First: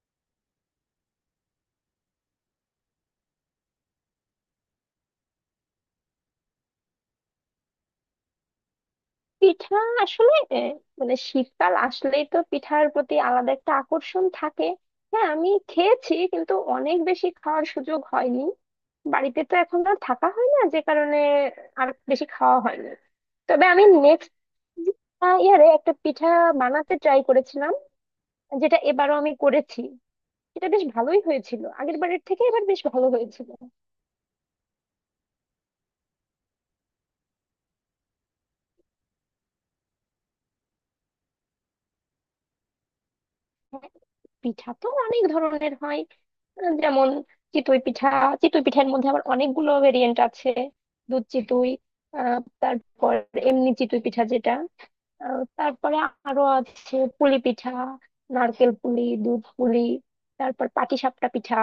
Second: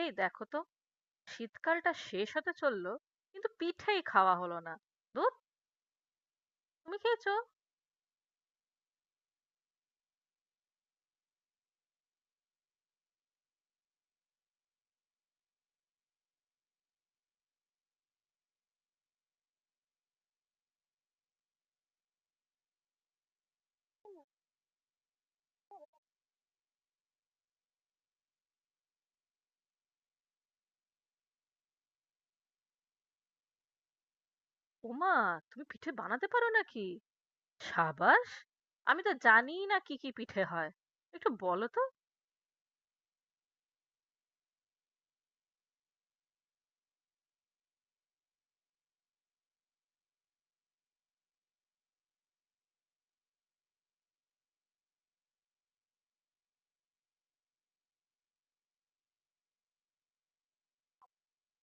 এই দেখো তো। শীতকালটা শেষ হতে চললো, কিন্তু পিঠেই খাওয়া হলো না। ধুর! তুমি খেয়েছো? পিঠা আসলে মানে শীতকাল আসলেই তো পিঠার প্রতি আলাদা একটা আকর্ষণ থাকে। হ্যাঁ, আমি খেয়েছি, কিন্তু অনেক বেশি খাওয়ার সুযোগ হয়নি। বাড়িতে তো এখন আর থাকা হয় না, যে কারণে আর বেশি খাওয়া হয়নি। তবে আমি নেক্সট ইয়ারে একটা পিঠা বানাতে ট্রাই করেছিলাম, যেটা এবারও আমি করেছি। এটা বেশ ভালোই হয়েছিল, আগের বারের থেকে এবার বেশ ভালো হয়েছিল। ওমা, তুমি পিঠে বানাতে পারো নাকি? সাবাস! আমি তো জানিই না কি কি পিঠে হয়, একটু বলো তো। হ্যাঁ, পিঠা তো অনেক ধরনের হয়। যেমন চিতই পিঠা। চিতই পিঠার মধ্যে আবার অনেকগুলো ভেরিয়েন্ট আছে। দুধ চিতই, তারপর এমনি চিতই পিঠা, যেটা তারপরে আরো আছে পুলি পিঠা, নারকেল পুলি, দুধ পুলি, তারপর পাটিসাপটা পিঠা,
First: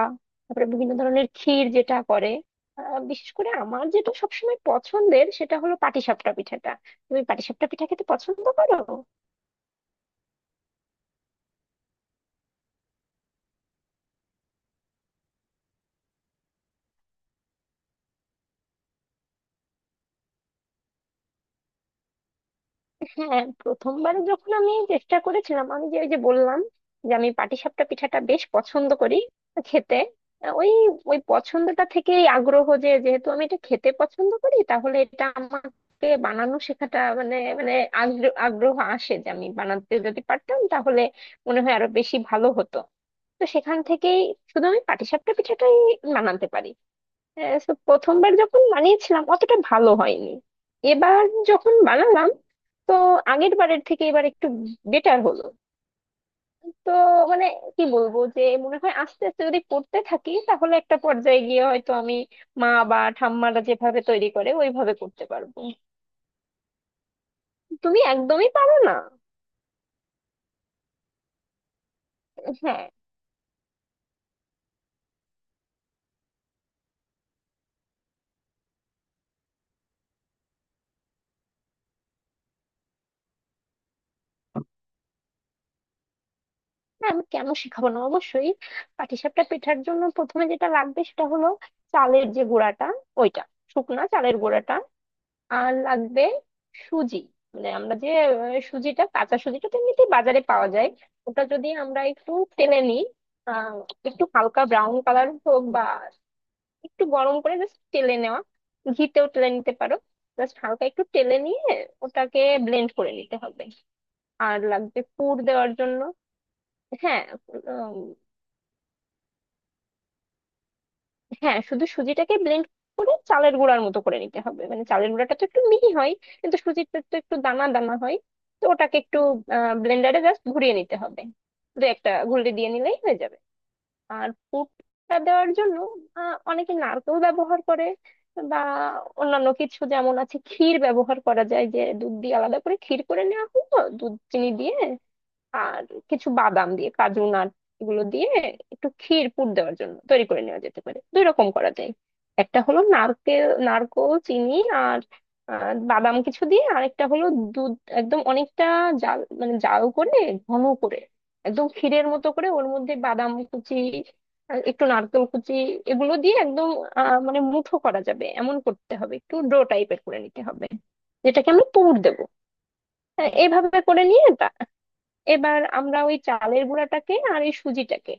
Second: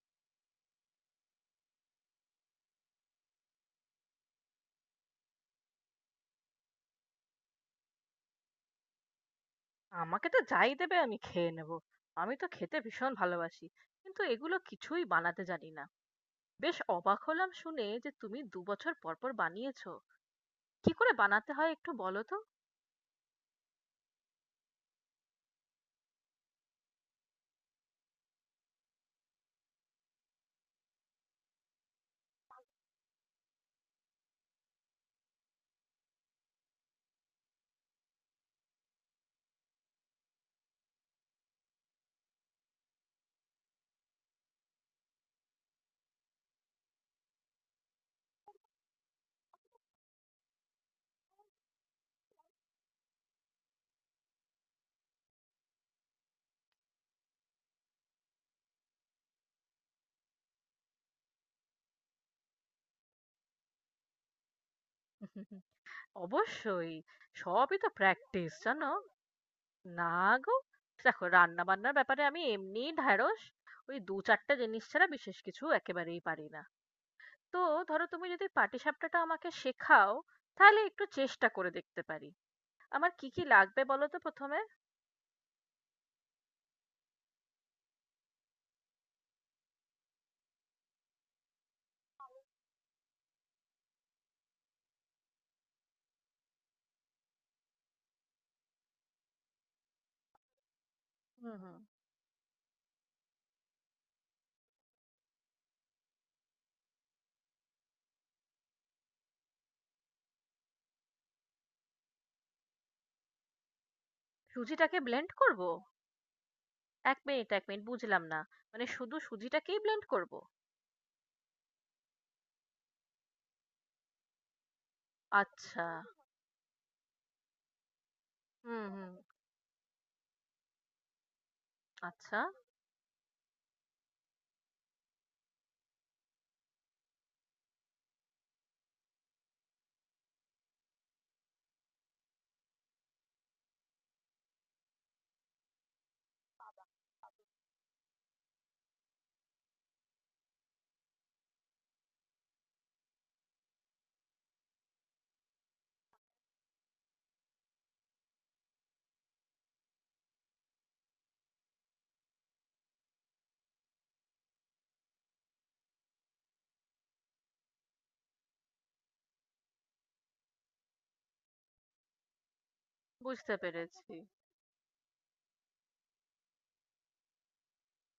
তারপরে বিভিন্ন ধরনের ক্ষীর, যেটা করে। বিশেষ করে আমার যেটা সবসময় পছন্দের, সেটা হলো পাটিসাপটা পিঠাটা। তুমি পাটিসাপটা পিঠা খেতে পছন্দ করো? আমাকে তো যাই দেবে, আমি খেয়ে নেবো। আমি তো খেতে ভীষণ ভালোবাসি, কিন্তু এগুলো কিছুই বানাতে জানি না। বেশ অবাক হলাম শুনে যে তুমি দু বছর পর পর বানিয়েছো। কি করে বানাতে হয় একটু বলো তো। হ্যাঁ, প্রথমবারে যখন আমি চেষ্টা করেছিলাম, আমি যে ওই যে বললাম যে আমি পাটিসাপটা পিঠাটা বেশ পছন্দ করি খেতে। আহ, ওই ওই পছন্দটা থেকেই আগ্রহ, যে যেহেতু আমি এটা খেতে পছন্দ করি, তাহলে এটা আমাকে বানানো শেখাটা মানে মানে আগ্রহ আসে, যে আমি বানাতে যদি পারতাম তাহলে মনে হয় আরো বেশি ভালো হতো। তো সেখান থেকেই শুধু আমি পাটিসাপটা পিঠাটাই বানাতে পারি। So প্রথমবার যখন বানিয়েছিলাম, অতটা ভালো হয়নি। এবার যখন বানালাম, তো আগের বারের থেকে এবার একটু বেটার হলো। তো মানে, কি বলবো, যে মনে হয় আস্তে আস্তে যদি করতে থাকি, তাহলে একটা পর্যায়ে গিয়ে হয়তো আমি মা বা ঠাম্মারা যেভাবে তৈরি করে ওইভাবে করতে পারবো। অবশ্যই। সবই তো তুমি একদমই প্র্যাকটিস, পারো জানো। না? না গো, দেখো রান্না বান্নার ব্যাপারে আমি হ্যাঁ, এমনিই ঢ্যাঁড়স। ওই দু চারটে জিনিস ছাড়া বিশেষ কিছু একেবারেই পারি না। তো ধরো, তুমি যদি পাটিসাপটাটা আমাকে শেখাও, তাহলে একটু চেষ্টা করে দেখতে পারি। আমার কি কি লাগবে বলো তো প্রথমে। হ্যাঁ, আমি কেন শেখাবো না, অবশ্যই। পাটিসাপটা পেঠার জন্য প্রথমে যেটা লাগবে সেটা হলো চালের যে গুঁড়াটা, ওইটা, শুকনা চালের গুঁড়াটা। আর লাগবে সুজি। মানে আমরা যে সুজিটা, কাঁচা সুজিটা তো এমনিতেই বাজারে পাওয়া যায়। ওটা হুম, যদি হুম। আমরা একটু তেলে নিই, আহ, একটু হালকা ব্রাউন কালার হোক বা একটু গরম করে জাস্ট তেলে নেওয়া, ঘিতেও তেলে নিতে পারো। জাস্ট হালকা একটু তেলে নিয়ে ওটাকে ব্লেন্ড করে নিতে হবে। আর সুজিটাকে লাগবে ব্লেন্ড পুর করব? দেওয়ার জন্য। এক হ্যাঁ, মিনিট, এক মিনিট, বুঝলাম না। মানে শুধু সুজিটাকেই ব্লেন্ড করব? হ্যাঁ, শুধু সুজিটাকে ব্লেন্ড করে চালের গুঁড়ার মতো করে নিতে হবে। মানে চালের গুঁড়াটা তো একটু আচ্ছা। মিহি হয়, কিন্তু সুজিটা তো একটু দানা দানা হয়। তো হুম, ওটাকে হুম। একটু ব্লেন্ডারে জাস্ট ঘুরিয়ে নিতে হবে, দু একটা আচ্ছা, ঘুরিয়ে দিয়ে নিলেই হয়ে যাবে। আর পুরটা দেওয়ার জন্য অনেকে নারকেল ব্যবহার করে, বা অন্যান্য কিছু, যেমন আছে ক্ষীর ব্যবহার করা যায়। যে দুধ দিয়ে আলাদা করে ক্ষীর করে নেওয়া হলো, দুধ চিনি দিয়ে, আর কিছু বাদাম দিয়ে, কাজু নাট, এগুলো দিয়ে একটু ক্ষীর পুর দেওয়ার জন্য তৈরি করে নেওয়া যেতে পারে। দুই রকম করা যায়। একটা হলো নারকেল, নারকোল, চিনি আর বাদাম কিছু দিয়ে। আরেকটা হলো দুধ একদম অনেকটা জাল, মানে জাল করে ঘন করে, একদম ক্ষীরের মতো করে, ওর মধ্যে বাদাম কুচি আর একটু নারকেল কুচি, এগুলো দিয়ে একদম মানে মুঠো করা যাবে এমন করতে হবে, একটু ডো টাইপের করে নিতে হবে, যেটাকে আমি পুর দেবো। হ্যাঁ, বুঝতে এইভাবে করে পেরেছি। নিয়ে এবার আমরা ওই চালের গুঁড়াটাকে আর এই সুজিটাকে,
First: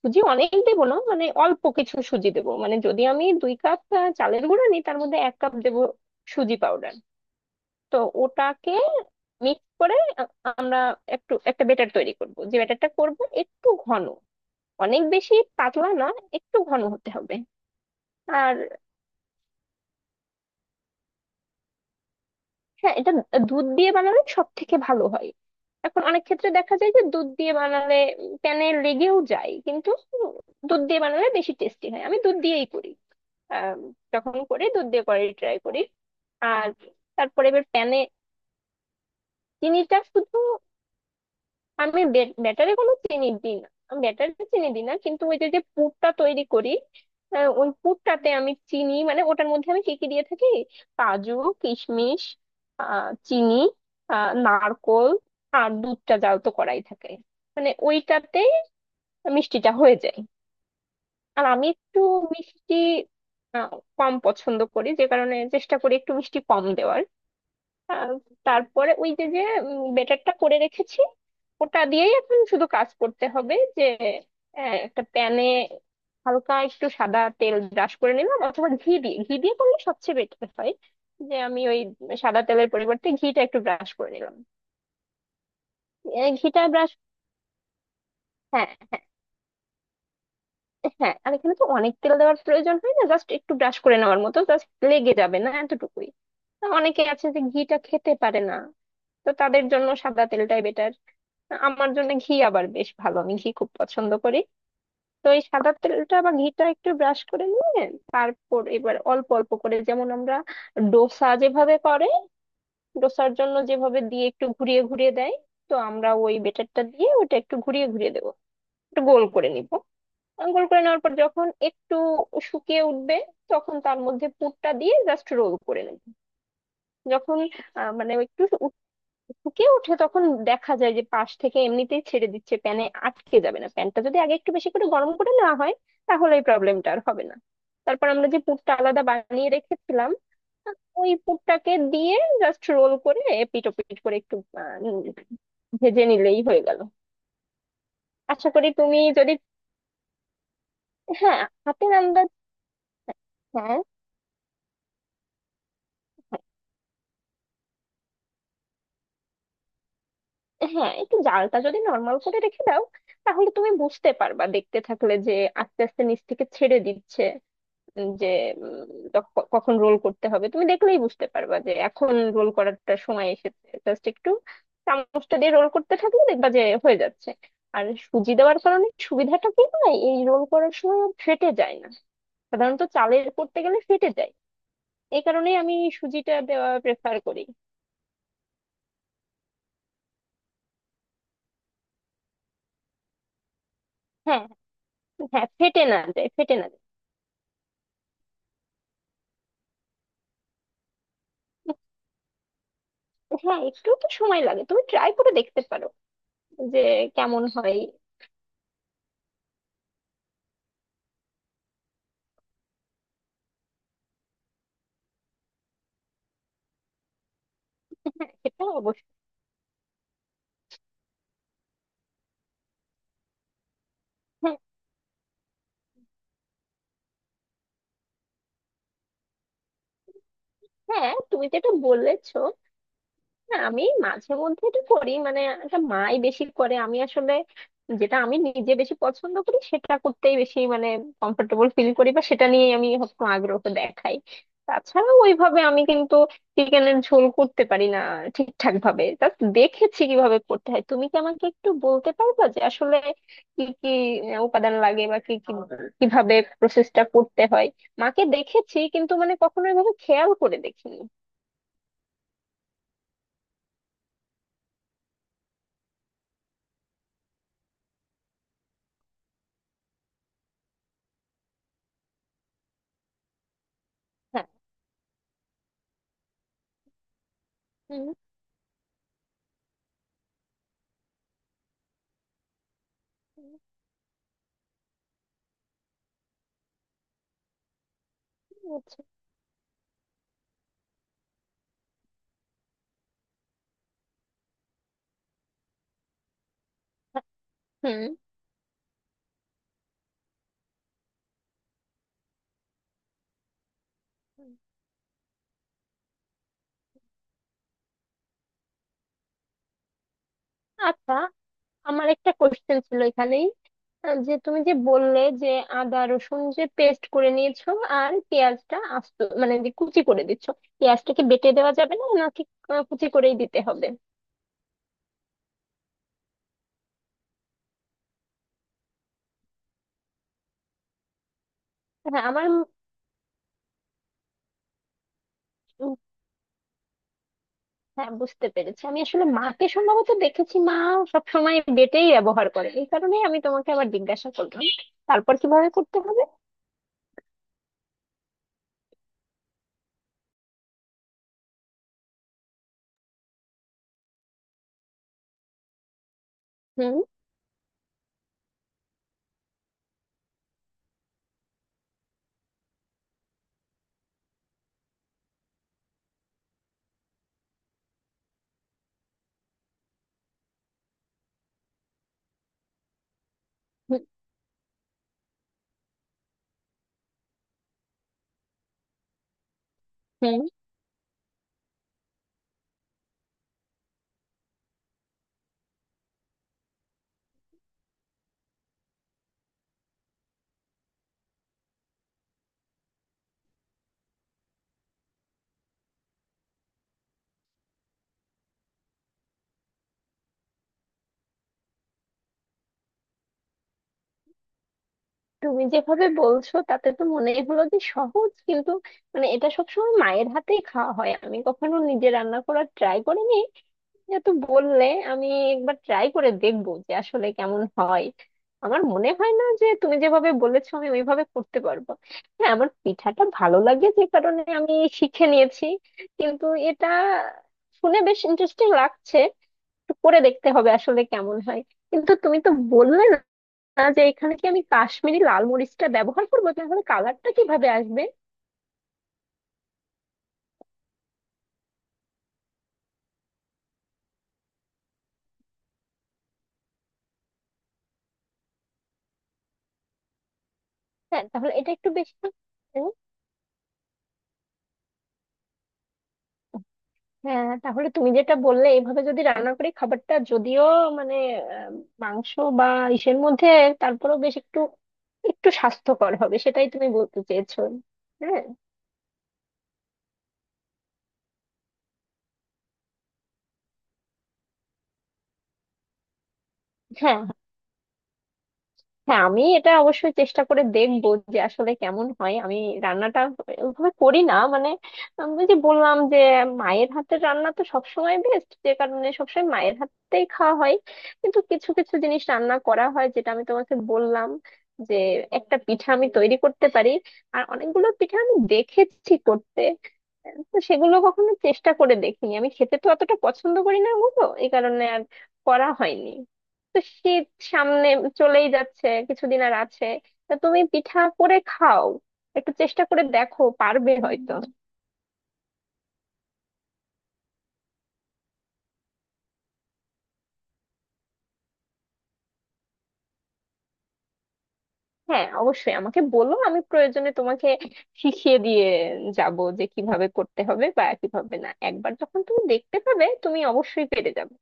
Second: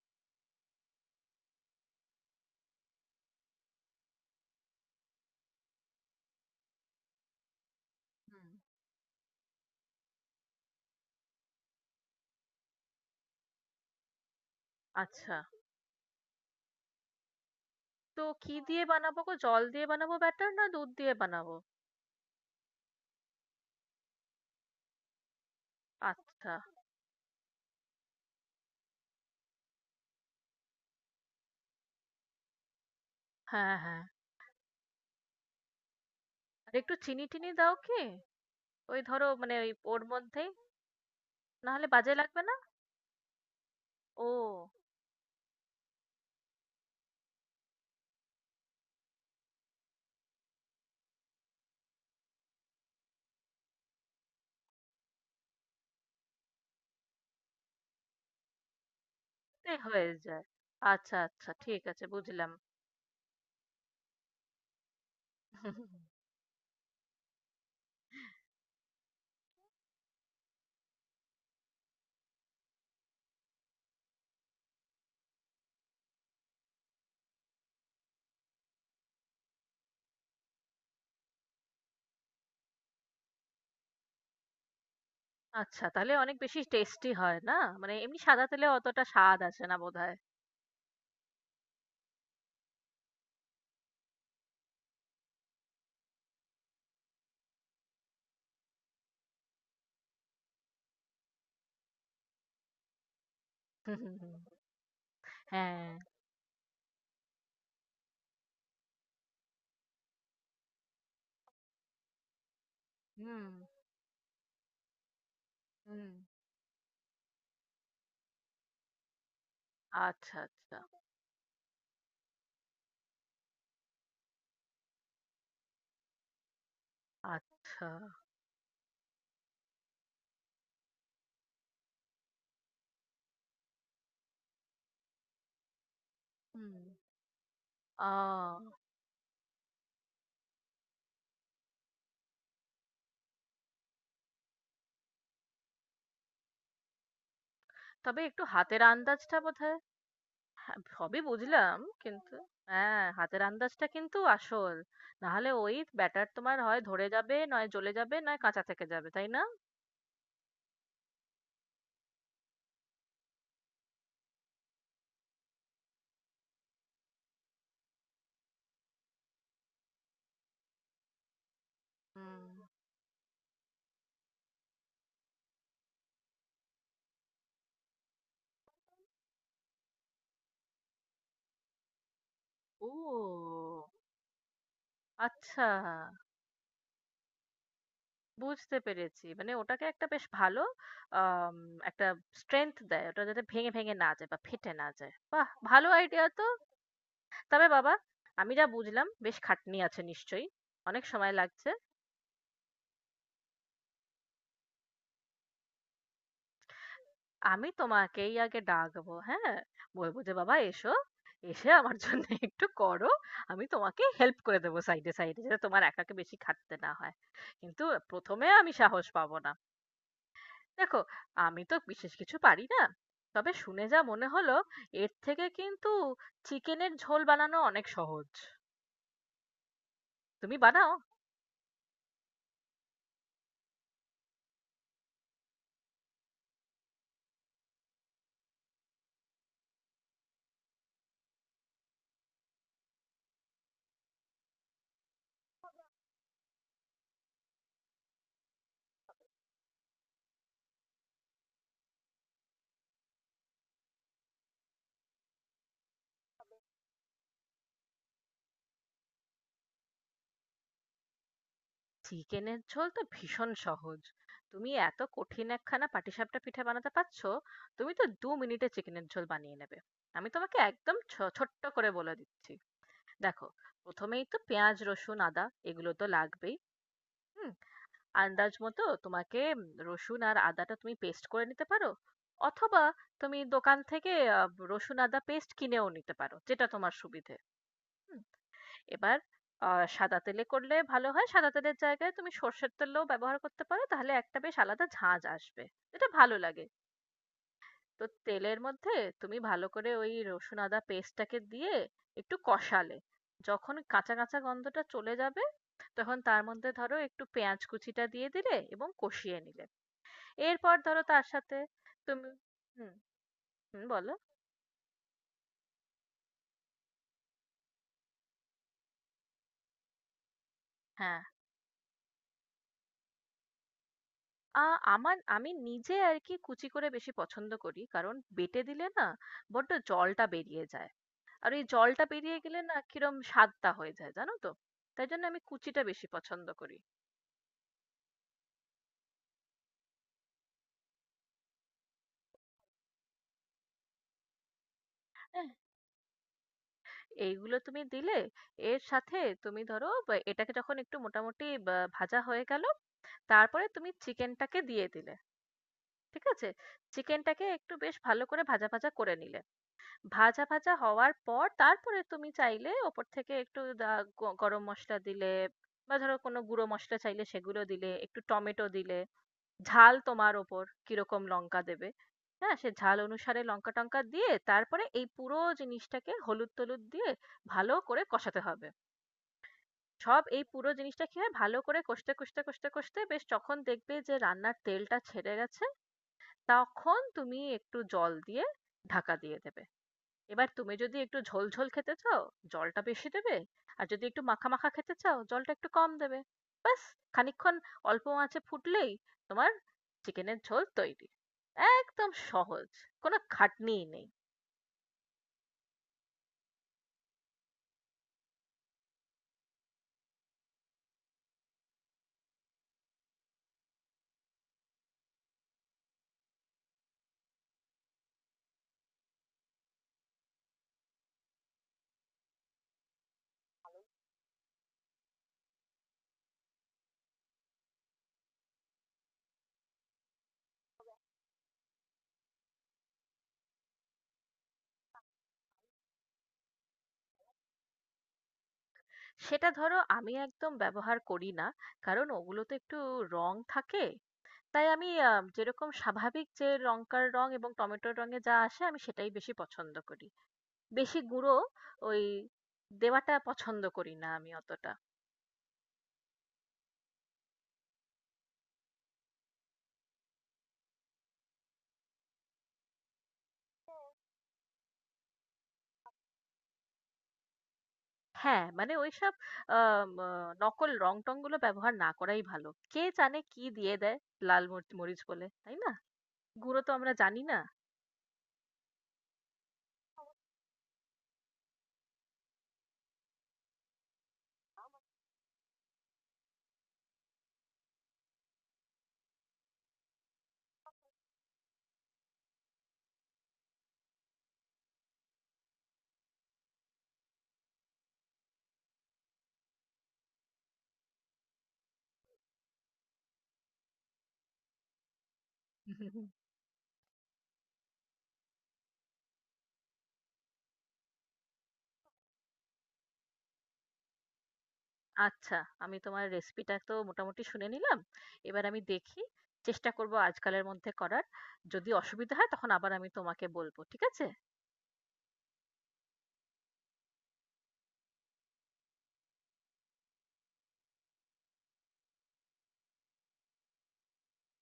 সুজি অনেক দেবো না, মানে অল্প কিছু সুজি দেবো, মানে যদি আমি দুই কাপ চালের গুঁড়া নিই, তার মধ্যে এক কাপ দেবো সুজি পাউডার। তো হুম। ওটাকে মিক্স করে আ- আমরা একটু একটা বেটার তৈরি করব। যে ব্যাটারটা করব একটু ঘন, অনেক আচ্ছা। বেশি পাতলা না, একটু ঘন হতে হবে। তো কি আর দিয়ে বানাবো গো? জল দিয়ে বানাবো ব্যাটার, না দুধ দিয়ে বানাবো? হ্যাঁ, এটা দুধ দিয়ে বানালে সব থেকে ভালো হয়। এখন অনেক ক্ষেত্রে আচ্ছা। দেখা যায় যে দুধ দিয়ে বানালে প্যানে লেগেও যায় কিন্তু, উম, দুধ দিয়ে বানালে বেশি টেস্টি হয়, আমি দুধ দিয়েই করি। হ্যাঁ, আম, হ্যাঁ। যখন করি, দুধ দিয়ে করার ট্রাই করি। আর আর একটু তারপরে চিনি-টিনি এবার দাও প্যানে কি? ওই ধরো মানে ওই চিনিটা ওর শুধু, মধ্যেই? নাহলে আমি বাজে লাগবে না? ব্যাটারে কোনো চিনি দিই না, আমি ব্যাটারে চিনি ও, দিই না, কিন্তু ওই যে যে পুরটা তৈরি করি ওই পুরটাতে আমি চিনি, মানে ওটার মধ্যে আমি কি কি দিয়ে থাকি — কাজু, কিশমিশ, চিনি, নারকোল। আর দুধটা জাল তো করাই থাকে, মানে ওইটাতে মিষ্টিটা এ হয়ে হয়ে যায়। যায়। আচ্ছা, আর আচ্ছা, আমি ঠিক একটু আছে, বুঝলাম। মিষ্টি আহ, কম পছন্দ করি, যে কারণে চেষ্টা করি একটু মিষ্টি কম দেওয়ার। আহ, তারপরে ওই যে যে বেটারটা করে রেখেছি, ওটা দিয়েই এখন শুধু কাজ করতে হবে। যে একটা প্যানে হালকা একটু সাদা তেল ব্রাশ করে নিলাম, অথবা ঘি দিয়ে, ঘি দিয়ে করলে সবচেয়ে বেটার হয়। যে আমি ওই সাদা তেলের পরিবর্তে ঘিটা একটু ব্রাশ করে নিলাম। আচ্ছা, তাহলে অনেক বেশি ঘিটা ব্রাশ। টেস্টি হয় না? মানে এমনি সাদা তেলে হ্যাঁ, হ্যাঁ, অতটা স্বাদ আসে না বোধহয়। হ্যাঁ, আর এখানে তো অনেক তেল দেওয়ার প্রয়োজন হয় না, জাস্ট একটু ব্রাশ করে নেওয়ার মতো, জাস্ট লেগে যাবে না, এতটুকুই। তা অনেকে আছে যে ঘিটা খেতে পারে না, তো তাদের জন্য সাদা তেলটাই বেটার। আমার জন্য ঘি আবার বেশ ভালো, আমি ঘি খুব পছন্দ করি। তো এই সাদা হ্যাঁ। তেলটা বা ঘিটা একটু ব্রাশ করে নিয়ে তারপর এবার অল্প অল্প করে, যেমন আমরা ডোসা যেভাবে করে, ডোসার হুম, জন্য যেভাবে দিয়ে একটু ঘুরিয়ে ঘুরিয়ে দেয়, তো আমরা হুম। ওই বেটারটা দিয়ে ওটা একটু ঘুরিয়ে ঘুরিয়ে দেবো, একটু গোল করে নিব। আচ্ছা, গোল আচ্ছা। করে নেওয়ার পর যখন একটু শুকিয়ে উঠবে, তখন তার মধ্যে পুরটা দিয়ে জাস্ট রোল করে নেব। যখন আচ্ছা। মানে একটু ফুঁকে উঠে, তখন দেখা যায় যে পাশ থেকে এমনিতেই ছেড়ে দিচ্ছে, প্যানে আটকে যাবে না। প্যানটা যদি আগে একটু বেশি করে গরম করে নেওয়া হয়, তাহলে এই হুম। প্রবলেমটা আর হবে না। আ তারপর আমরা যে পুরটা আলাদা বানিয়ে রেখেছিলাম, ওই পুরটাকে দিয়ে জাস্ট রোল করে এপিট ওপিট করে একটু আহ, উম, ভেজে নিলেই হয়ে গেল। তবে একটু আশা করি হাতের তুমি যদি… আন্দাজটা বোধহয়... আমি সবই হ্যাঁ, বুঝলাম, হাতের আন্দাজ। কিন্তু, হ্যাঁ, হাতের হ্যাঁ, আন্দাজটা কিন্তু আসল। নাহলে ওই ব্যাটার তোমার হয় ধরে যাবে, নয় জ্বলে যাবে, নয় কাঁচা থেকে যাবে, তাই না? হ্যাঁ, একটু জালটা যদি নর্মাল করে রেখে দাও, তাহলে তুমি বুঝতে পারবা দেখতে থাকলে, যে আস্তে আস্তে নিচ থেকে ছেড়ে দিচ্ছে। যে উম, কখন রোল করতে হবে, তুমি দেখলেই বুঝতে পারবা, যে এখন রোল হুম। করারটা সময় এসেছে। জাস্ট একটু চামচটা দিয়ে রোল করতে থাকলে দেখবা যে হয়ে যাচ্ছে। আর সুজি দেওয়ার কারণে সুবিধাটা কি হয়, এই রোল করার সময় আর ফেটে যায় না, সাধারণত চালের ও, করতে গেলে ফেটে যায়। এই কারণেই আচ্ছা, আমি সুজিটা দেওয়া প্রেফার করি। বুঝতে পেরেছি, মানে ওটাকে একটা বেশ ভালো আম, একটা স্ট্রেংথ দেয়, ওটা যাতে ভেঙে ভেঙে না যায় বা হ্যাঁ, ফেটে না যায়। হ্যাঁ, বাহ, ফেটে ভালো না আইডিয়া যায়, তো। ফেটে না যায়। তবে বাবা, আমি যা বুঝলাম বেশ খাটনি আছে নিশ্চয়ই, অনেক সময় লাগছে। হ্যাঁ, একটু তো সময় লাগে, তুমি ট্রাই করে দেখতে পারো যে কেমন আমি হয়। তোমাকেই আগে ডাকবো, হ্যাঁ। বলবো যে বাবা এসো, এসে আমার জন্য একটু করো। আমি তোমাকে হেল্প করে দেবো সাইডে সাইডে, যাতে তোমার একাকে বেশি খাটতে না হয়। কিন্তু হ্যাঁ, প্রথমে সেটা আমি সাহস অবশ্যই। পাবো না। দেখো, আমি তো বিশেষ কিছু পারি না। তবে শুনে যা মনে হলো, হ্যাঁ, এর থেকে কিন্তু চিকেনের ঝোল বানানো অনেক সহজ। তুমি বানাও। হ্যাঁ, তুমি যেটা বলেছো, না, আমি মাঝে মধ্যে এটা করি, মানে এটা মাই বেশি করে, আমি আসলে যেটা আমি নিজে বেশি পছন্দ করি সেটা করতেই বেশি, মানে কমফোর্টেবল ফিল করি, বা সেটা নিয়ে আমি হয়তো আগ্রহ দেখাই। তাছাড়া ওইভাবে আমি কিন্তু চিকেনের ঝোল করতে পারি না ঠিকঠাক ভাবে, জাস্ট দেখেছি কিভাবে করতে হয়। তুমি কি আমাকে একটু বলতে পারবা, যে আসলে কি কি উপাদান লাগে, বা কি কি, কিভাবে প্রসেসটা করতে হয়? মাকে দেখেছি, কিন্তু মানে কখনো এভাবে খেয়াল করে দেখিনি। চিকেনের ঝোল তো ভীষণ সহজ। তুমি এত কঠিন একখানা পাটিসাপটা পিঠে বানাতে পারছো, তুমি তো দু মিনিটে চিকেনের ঝোল বানিয়ে নেবে। আমি তোমাকে একদম ছোট্ট করে বলে দিচ্ছি। দেখো, প্রথমেই তো হ্যাঁ। পেঁয়াজ, রসুন, আদা এগুলো তো লাগবেই। হুম। হুম। আন্দাজ মতো তোমাকে, রসুন আর আদাটা তুমি পেস্ট করে নিতে পারো। অথবা তুমি দোকান থেকে রসুন আদা পেস্ট কিনেও নিতে পারো, যেটা তোমার সুবিধে। হুম। হুম, এবার সাদা তেলে করলে ভালো হয়। সাদা তেলের জায়গায় তুমি সর্ষের তেলও ব্যবহার করতে পারো, তাহলে একটা বেশ আলাদা ঝাঁঝ আসবে। এটা ভালো লাগে। হুম। তো তেলের মধ্যে তুমি ভালো করে ওই রসুন আদা পেস্টটাকে দিয়ে একটু কষালে, যখন কাঁচা কাঁচা গন্ধটা চলে যাবে, তখন তার মধ্যে ধরো একটু পেঁয়াজ কুচিটা দিয়ে দিলে এবং কষিয়ে নিলে। এরপর ধরো আচ্ছা, তার সাথে আমার তুমি... একটা কোশ্চেন হুম, ছিল এখানেই। হুম, বলো। যে তুমি যে বললে, যে আদা রসুন যে পেস্ট করে নিয়েছো, আর পেঁয়াজটা আস্ত, মানে যে কুচি করে দিচ্ছ, হ্যাঁ, পেঁয়াজটাকে বেটে দেওয়া যাবে না নাকি? কুচি করেই দিতে হবে? আ আমি নিজে আরকি কুচি করে বেশি পছন্দ করি। কারণ বেটে দিলে না, বড্ড জলটা বেরিয়ে যায়। আর ওই জলটা হ্যাঁ, বেরিয়ে আমার গেলে না, কিরম স্বাদটা হয়ে যায় জানো তো? তাই জন্য আমি কুচিটা উম, বেশি পছন্দ করি। হ্যাঁ, বুঝতে পেরেছি। আমি আসলে মাকে সম্ভবত দেখেছি, মা সবসময় বেটেই ব্যবহার করে, এই কারণে আমি তোমাকে আবার জিজ্ঞাসা করলাম। তারপর হ্যাঁ? কিভাবে করতে হবে? এইগুলো তুমি দিলে, এর সাথে তুমি ধরো বা এটাকে যখন একটু মোটামুটি বা ভাজা হয়ে গেল, তারপরে তুমি চিকেনটাকে দিয়ে দিলে। ঠিক আছে? হুম। চিকেনটাকে একটু বেশ ভালো করে ভাজা ভাজা করে নিলে। ভাজা ভাজা হওয়ার পর তারপরে তুমি চাইলে ওপর থেকে একটু গরম মশলা দিলে, বা ধরো কোনো গুঁড়ো মশলা চাইলে সেগুলো দিলে, একটু টমেটো দিলে। ঝাল তোমার ওপর, কিরকম লঙ্কা দেবে। হ্যাঁ, সে ঝাল অনুসারে লঙ্কা টঙ্কা হুম। দিয়ে, তারপরে এই পুরো জিনিসটাকে হলুদ টলুদ দিয়ে ভালো করে কষাতে হবে। সব হুম। এই পুরো জিনিসটা কি হয়, ভালো করে কষতে কষতে কষতে কষতে, বেশ যখন দেখবে যে রান্নার তেলটা ছেড়ে গেছে, তখন তুমি একটু জল দিয়ে ঢাকা দিয়ে দেবে। এবার তুমি যদি একটু ঝোল ঝোল খেতে চাও, জলটা বেশি দেবে, আর যদি একটু মাখা মাখা খেতে চাও, জলটা একটু কম দেবে। ব্যাস, খানিকক্ষণ অল্প আঁচে ফুটলেই তোমার চিকেনের ঝোল তৈরি। একদম সহজ, কোনো খাটনিই নেই। তুমি যেভাবে বলছো তাতে তো মনেই হলো যে সহজ, কিন্তু মানে এটা সবসময় মায়ের হাতেই খাওয়া হয়, আমি কখনো নিজে রান্না করার ট্রাই করিনি। যেহেতু বললে, আমি একবার ট্রাই করে দেখবো যে আসলে কেমন হয়। আমার মনে হয় না যে তুমি যেভাবে বলেছো আমি ওইভাবে করতে পারবো। হ্যাঁ, আমার পিঠাটা ভালো লাগে যে কারণে আমি শিখে নিয়েছি, কিন্তু এটা শুনে বেশ ইন্টারেস্টিং লাগছে। একটু করে দেখতে হবে আসলে কেমন হয়। কিন্তু তুমি তো বললে না, যে এখানে কি আমি কাশ্মীরি লাল মরিচটা ব্যবহার করবো, তাহলে কালারটা কিভাবে আসবে? সেটা ধরো আমি একদম ব্যবহার করি না, কারণ ওগুলোতে একটু রং থাকে। তাই আমি, যেরকম স্বাভাবিক, যে লঙ্কার রং এবং টমেটোর রঙে যা আসে, আমি সেটাই বেশি পছন্দ করি। বেশি হ্যাঁ, গুঁড়ো, তাহলে এটা একটু ওই বেশি উম, দেওয়াটা পছন্দ করি না আমি অতটা। হ্যাঁ, তাহলে তুমি যেটা বললে, এভাবে যদি রান্না করি, খাবারটা যদিও মানে আহ, মাংস বা ইসের মধ্যে, তারপরেও বেশ একটু, একটু স্বাস্থ্যকর হবে, সেটাই তুমি বলতে চেয়েছো? হ্যাঁ। হ্যাঁ, মানে ঐসব আম আ নকল রং-টং গুলো ব্যবহার না করাই ভালো। কে জানে কি দিয়ে দেয়, লাল মরিচ বলে, তাই না? গুঁড়ো তো আমরা হ্যাঁ, জানি না। হ্যাঁ, আমি এটা অবশ্যই চেষ্টা করে দেখবো যে আসলে কেমন হয়। আমি রান্নাটা ওইভাবে করি না, মানে আমি যে বললাম যে মায়ের হাতের রান্না তো সবসময় বেস্ট, যে কারণে সবসময় মায়ের হাতেই খাওয়া হয়। কিন্তু কিছু কিছু জিনিস রান্না করা হয়, যেটা আমি তোমাকে বললাম, যে একটা পিঠা আমি তৈরি করতে পারি। আর অনেকগুলো পিঠা আমি দেখেছি করতে, তো সেগুলো কখনো চেষ্টা করে দেখিনি, আমি খেতে তো অতটা পছন্দ করি না ওগুলো, এই কারণে আর করা হয়নি। তো শীত সামনে চলেই যাচ্ছে, কিছুদিন আর আছে। তা তুমি পিঠা করে খাও, একটু চেষ্টা করে দেখো, পারবে হয়তো। আচ্ছা, আমি তোমার রেসিপিটা তো মোটামুটি শুনে নিলাম। এবার আমি দেখি, চেষ্টা করব আজকালের মধ্যে করার। যদি অসুবিধা হয় তখন আবার আমি তোমাকে বলব। ঠিক আছে? হ্যাঁ, অবশ্যই আমাকে বলো, আমি প্রয়োজনে তোমাকে শিখিয়ে দিয়ে যাব, যে কিভাবে করতে হবে বা কিভাবে না। একবার যখন তুমি দেখতে পাবে, তুমি অবশ্যই পেরে যাবে।